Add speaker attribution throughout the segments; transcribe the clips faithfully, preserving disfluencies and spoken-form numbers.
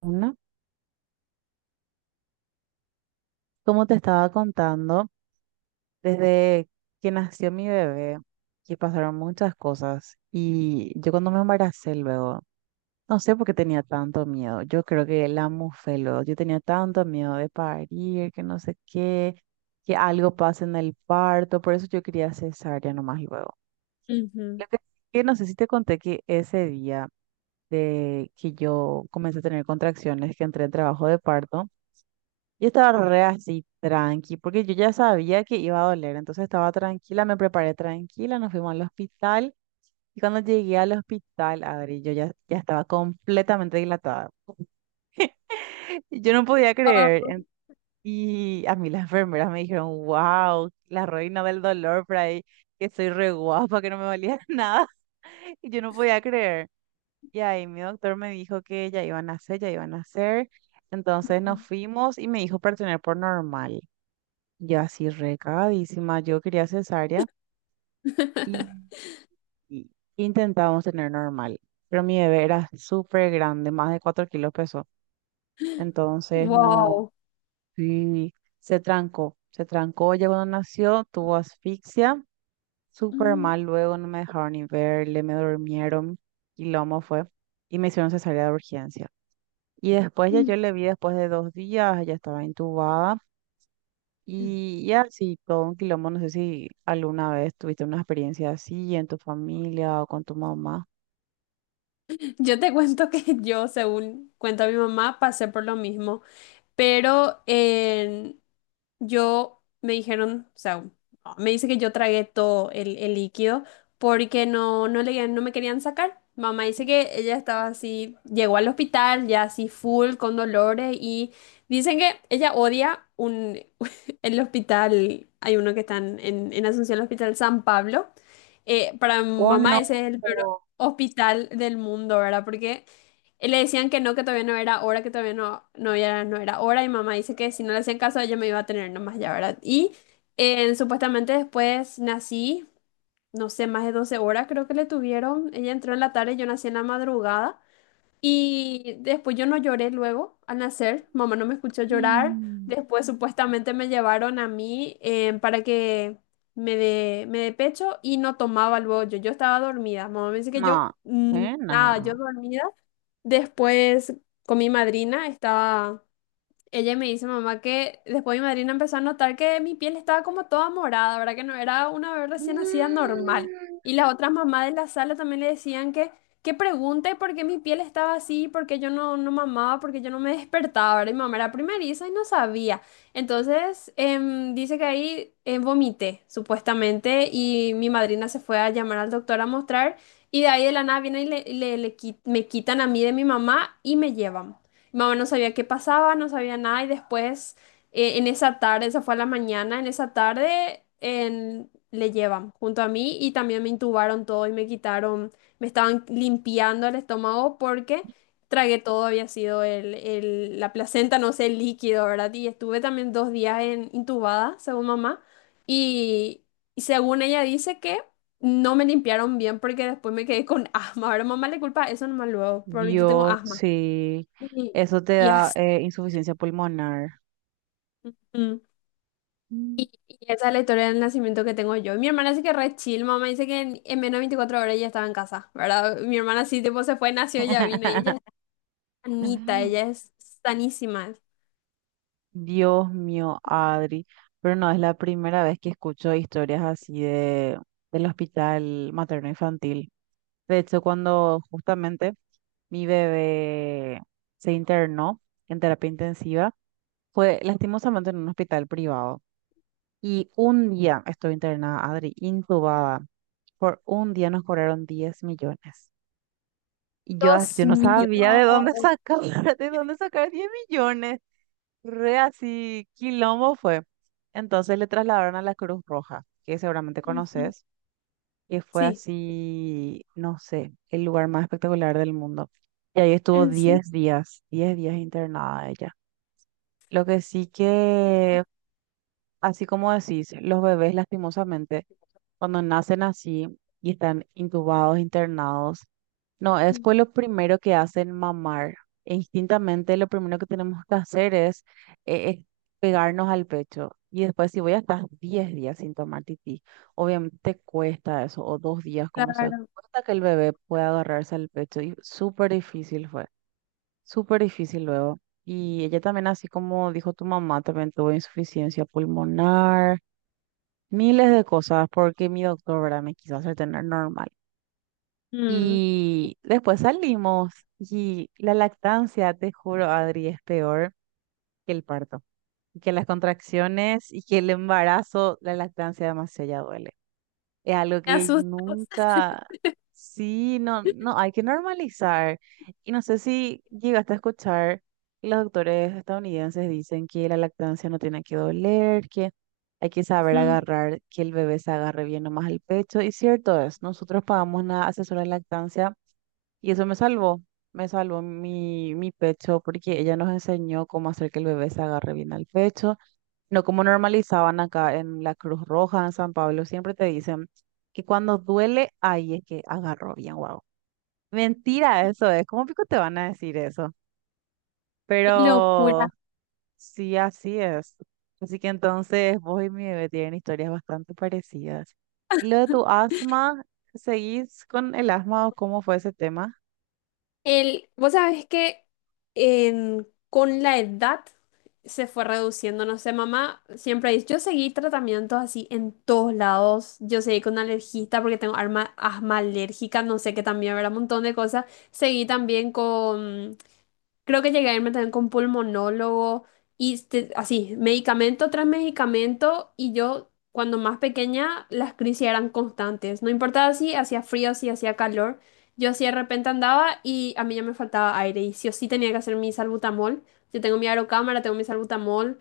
Speaker 1: Una, como te estaba contando, desde que nació mi bebé, que pasaron muchas cosas y yo cuando me embaracé luego, no sé por qué tenía tanto miedo, yo creo que la mufé luego, yo tenía tanto miedo de parir, que no sé qué, que algo pase en el parto, por eso yo quería cesárea nomás luego.
Speaker 2: Ujú.
Speaker 1: Lo que, que no sé si te conté que ese día de que yo comencé a tener contracciones, que entré en trabajo de parto. Yo estaba re así, tranqui, porque yo ya sabía que iba a doler, entonces estaba tranquila, me preparé tranquila, nos fuimos al hospital y cuando llegué al hospital, Adri, yo ya, ya estaba completamente dilatada. Y yo no podía
Speaker 2: Ah,
Speaker 1: creer en- Y a mí las enfermeras me dijeron, wow, la reina del dolor por ahí, que soy re guapa, que no me valía nada, y yo no podía creer. Y ahí mi doctor me dijo que ya iban a hacer, ya iban a hacer, entonces nos
Speaker 2: ujú.
Speaker 1: fuimos y me dijo para tener por normal. Y así recagadísima, yo quería cesárea y, y intentábamos tener normal, pero mi bebé era súper grande, más de cuatro kilos pesó, entonces no,
Speaker 2: Wow.
Speaker 1: sí, se trancó, se trancó ya cuando nació, tuvo asfixia, súper
Speaker 2: Mm,
Speaker 1: mal, luego no me dejaron ni verle, me durmieron y lomo fue, y me hicieron cesárea de urgencia. Y después ya
Speaker 2: mm.
Speaker 1: yo le vi después de dos días, ella estaba intubada. Y, y así, todo un quilombo, no sé si alguna vez tuviste una experiencia así en tu familia o con tu mamá.
Speaker 2: Yo te cuento que yo, según cuenta mi mamá, pasé por lo mismo, pero Yo me dijeron, o sea, me dice que yo tragué todo el, el líquido porque no, no le, no me querían sacar. Mamá dice que ella estaba así, llegó al hospital ya así full con dolores y dicen que ella odia un, el hospital. Hay uno que está en, en en Asunción, el Hospital San Pablo. Eh, para mamá ese es el
Speaker 1: Conozco.
Speaker 2: peor hospital del mundo, ¿verdad? Porque y Le decían que no, que todavía no era hora, que todavía no, no era, no era hora. Y mamá dice que si no le hacían caso, ella me iba a tener nomás ya, ¿verdad? Y eh, supuestamente después nací, no sé, más de doce horas creo que le tuvieron. Ella entró en la tarde, yo nací en la madrugada. Y después yo no lloré luego al nacer. Mamá no me escuchó llorar.
Speaker 1: Mm.
Speaker 2: Después supuestamente me llevaron a mí, eh, para que me dé me dé pecho, y no tomaba luego yo. Yo estaba dormida. Mamá me dice que yo,
Speaker 1: No,
Speaker 2: mm,
Speaker 1: eh,
Speaker 2: nada, yo
Speaker 1: no.
Speaker 2: dormida. Después con mi madrina estaba, ella me dice, mamá, que después mi madrina empezó a notar que mi piel estaba como toda morada, ¿verdad? Que no era una vez recién nacida
Speaker 1: Mm.
Speaker 2: normal. Y las otras mamás de la sala también le decían que, que pregunte por qué mi piel estaba así, por qué yo no, no mamaba, por qué yo no me despertaba, ¿verdad? Y mi mamá era primeriza y no sabía. Entonces, em, dice que ahí, eh, vomité, supuestamente, y mi madrina se fue a llamar al doctor a mostrar, y de ahí de la nada vienen y le, le- le qui- me quitan a mí de mi mamá y me llevan. Mi mamá no sabía qué pasaba, no sabía nada, y después, eh, en esa tarde, esa fue a la mañana, en esa tarde en- le llevan junto a mí y también me intubaron todo y me quitaron, me estaban limpiando el estómago porque tragué todo. Había sido el, el- la placenta, no sé, el líquido, ¿verdad? Y estuve también dos días, en, intubada, según mamá. Y, y según ella dice que... No me limpiaron bien porque después me quedé con asma. Ahora mamá le culpa eso nomás luego, pero ahorita tengo
Speaker 1: Dios,
Speaker 2: asma.
Speaker 1: sí.
Speaker 2: Y,
Speaker 1: Eso te
Speaker 2: y
Speaker 1: da
Speaker 2: as-
Speaker 1: eh, insuficiencia pulmonar.
Speaker 2: mm.
Speaker 1: Mm.
Speaker 2: Y esa es la historia del nacimiento que tengo yo. Mi hermana sí que re chill, mamá dice que en, en menos de veinticuatro horas ella estaba en casa, ¿verdad? Mi hermana sí, tipo, se fue, nació, ya vino, y ella es sanita, ella es sanísima.
Speaker 1: Dios mío, Adri. Pero no es la primera vez que escucho historias así de, del hospital materno infantil. De hecho, cuando justamente mi bebé se internó en terapia intensiva. Fue lastimosamente en un hospital privado. Y un día estuve internada, Adri, intubada. Por un día nos cobraron diez millones. Y yo, as-
Speaker 2: Dios
Speaker 1: yo no
Speaker 2: mío.
Speaker 1: sabía de dónde sacar, de dónde sacar diez millones. Re así, quilombo fue. Entonces le trasladaron a la Cruz Roja, que seguramente
Speaker 2: Ujú.
Speaker 1: conoces. Que fue
Speaker 2: Sí,
Speaker 1: así, no sé, el lugar más espectacular del mundo. Y ahí estuvo
Speaker 2: en serio.
Speaker 1: diez días, diez días internada ella. Lo que sí que, así como decís, los bebés lastimosamente cuando nacen así y están intubados, internados, no, es pues lo primero que hacen mamar. E instintamente lo primero que tenemos que hacer es, eh, es pegarnos al pecho. Y después si voy a estar diez días sin tomar tití, obviamente te cuesta eso, o dos días, como sea,
Speaker 2: Claro.
Speaker 1: cuesta que el bebé pueda agarrarse al pecho. Y súper difícil fue, súper difícil luego. Y ella también, así como dijo tu mamá, también tuvo insuficiencia pulmonar, miles de cosas porque mi doctor, ¿verdad? Me quiso hacer tener normal.
Speaker 2: Mm.
Speaker 1: Y después salimos y la lactancia, te juro, Adri, es peor que el parto, que las contracciones y que el embarazo, la lactancia demasiado ya duele. Es algo
Speaker 2: Me
Speaker 1: que
Speaker 2: asustó.
Speaker 1: nunca, sí, no, no, hay que normalizar. Y no sé si llegaste a escuchar que los doctores estadounidenses dicen que la lactancia no tiene que doler, que hay que saber
Speaker 2: Ujú.
Speaker 1: agarrar, que el bebé se agarre bien nomás al pecho. Y cierto es, nosotros pagamos una asesora de lactancia y eso me salvó, me salvó mi, mi pecho porque ella nos enseñó cómo hacer que el bebé se agarre bien al pecho. No como normalizaban acá en la Cruz Roja, en San Pablo, siempre te dicen que cuando duele, ahí es que agarró bien, wow. Mentira, eso es. ¿Cómo pico te van a decir eso?
Speaker 2: Qué
Speaker 1: Pero
Speaker 2: locura.
Speaker 1: sí, así es. Así que entonces vos y mi bebé tienen historias bastante parecidas. ¿Y lo de tu asma? ¿Seguís con el asma o cómo fue ese tema?
Speaker 2: El, vos sabés que en- con la edad se fue reduciendo, no sé, mamá siempre dice. Yo seguí tratamientos así en todos lados, yo seguí con alergista porque tengo arma- asma alérgica, no sé, que también habrá un montón de cosas. Seguí también con creo que llegué a irme también con pulmonólogo, y este- así, medicamento tras medicamento, y yo cuando más pequeña las crisis eran constantes. No importaba si hacía frío, si hacía calor, yo así de repente andaba y a mí ya me faltaba aire y sí o sí tenía que hacer mi salbutamol. Yo tengo mi aerocámara, tengo mi salbutamol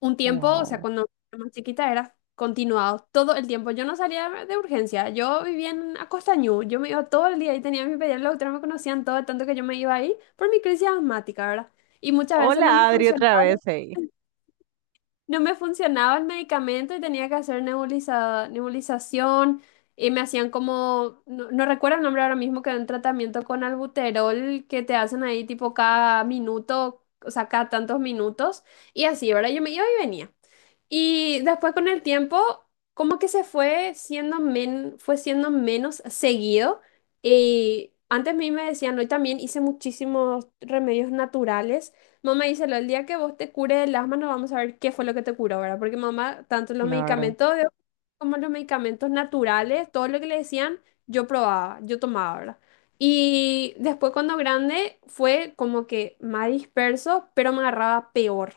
Speaker 2: un tiempo, o sea,
Speaker 1: Wow.
Speaker 2: cuando era más chiquita era continuado todo el tiempo. Yo no salía de urgencia, yo vivía en Acostañú, yo me iba todo el día y tenía a mi pediatra, los doctora me conocían todo, tanto que yo me iba ahí por mi crisis asmática, ¿verdad? Y muchas veces no me
Speaker 1: Hola, Adri,
Speaker 2: funcionaba,
Speaker 1: otra vez, hey.
Speaker 2: no me funcionaba el medicamento y tenía que hacer nebuliza- nebulización, y me hacían como, no, no recuerdo el nombre ahora mismo, que era un tratamiento con albuterol que te hacen ahí tipo cada minuto, o sea, cada tantos minutos y así, ¿verdad? Yo me iba y venía. Y después con el tiempo, como que se fue siendo, men- fue siendo menos seguido. Y antes a mí me decían, hoy también hice muchísimos remedios naturales. Mamá dice, el día que vos te cures el asma, no vamos a ver qué fue lo que te curó, ¿verdad? Porque mamá, tanto los
Speaker 1: Claro.
Speaker 2: medicamentos de- como los medicamentos naturales, todo lo que le decían, yo probaba, yo tomaba, ¿verdad? Y después cuando grande fue como que más disperso, pero me agarraba peor.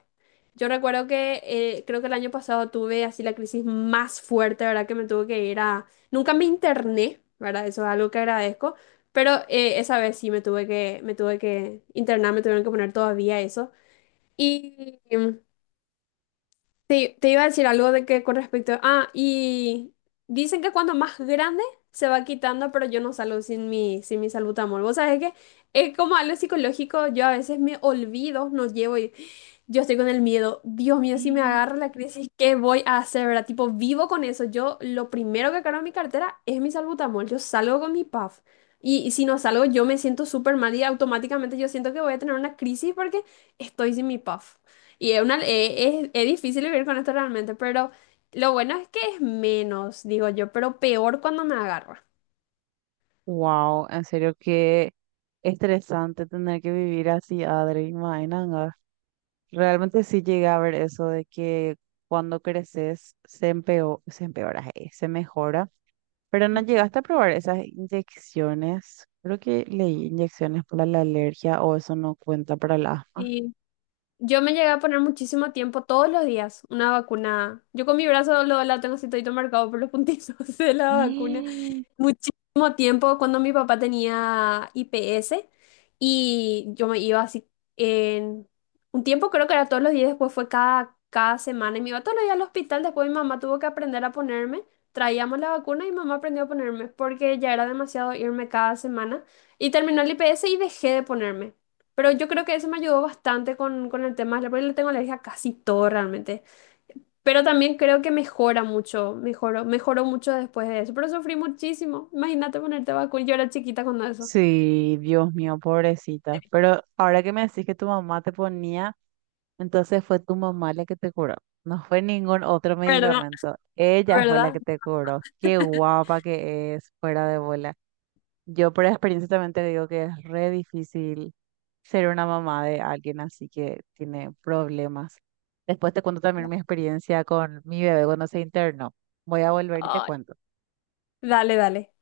Speaker 2: Yo recuerdo que, eh, creo que el año pasado tuve así la crisis más fuerte, ¿verdad? Que me tuve que ir a... Nunca me interné, ¿verdad? Eso es algo que agradezco, pero eh, esa vez sí me tuve que, me tuve que internar, me tuvieron que poner todavía eso. Y mm, te, te iba a decir algo de que con respecto... Ah, y dicen que cuando más grande se va quitando, pero yo no salgo sin mi, sin mi salbutamol. Vos sabés que es como algo psicológico, yo a veces me olvido, no llevo... Yo estoy con el miedo. Dios mío, si me agarra la crisis, ¿qué voy a hacer, verdad? Tipo, vivo con eso. Yo lo primero que cargo en mi cartera es mi salbutamol. Yo salgo con mi puff. Y, y si no salgo, yo me siento súper mal y automáticamente yo siento que voy a tener una crisis porque estoy sin mi puff. Y es, una, eh, es, es difícil vivir con esto realmente, pero lo bueno es que es menos, digo yo, pero peor cuando me agarra.
Speaker 1: Wow, en serio qué estresante tener que vivir así, Adri, imagínate. Realmente sí llegué a ver eso de que cuando creces se empeo- se empeora, eh, se mejora, pero no
Speaker 2: Ujú.
Speaker 1: llegaste a probar esas inyecciones. Creo que leí inyecciones para la alergia, o eso no cuenta para el asma.
Speaker 2: Sí, Yo me llegué a poner muchísimo tiempo todos los días una vacuna. Yo con mi brazo, lo, la tengo así todito marcado por los puntitos de la vacuna
Speaker 1: Mm.
Speaker 2: muchísimo tiempo cuando mi papá tenía I P S, y yo me iba así en un tiempo, creo que era todos los días, después fue cada, cada semana y me iba todos los días al hospital. Después mi mamá tuvo que aprender a ponerme, traíamos la vacuna y mamá aprendió a ponerme porque ya era demasiado irme cada semana, y terminó el I P S y dejé de ponerme. Pero yo creo que eso me ayudó bastante con, con, el tema de la, porque le tengo alergia a casi todo realmente. Pero también creo que mejora mucho, mejoró, mejoró mucho después de eso. Pero sufrí muchísimo. Imagínate ponerte vacuna. Yo era chiquita cuando eso.
Speaker 1: Sí, Dios mío, pobrecita. Pero ahora que me decís que tu mamá te ponía, entonces fue tu mamá la que te curó. No fue ningún otro
Speaker 2: ¿Verdad?
Speaker 1: medicamento. Ella fue la
Speaker 2: ¿Verdad?
Speaker 1: que te curó. Qué guapa que es, fuera de bola. Yo por experiencia también te digo que es re difícil ser una mamá de alguien así que tiene problemas. Después te cuento también mi experiencia con mi bebé cuando se internó. Voy a volver y te
Speaker 2: Ay,
Speaker 1: cuento.
Speaker 2: dale, dale.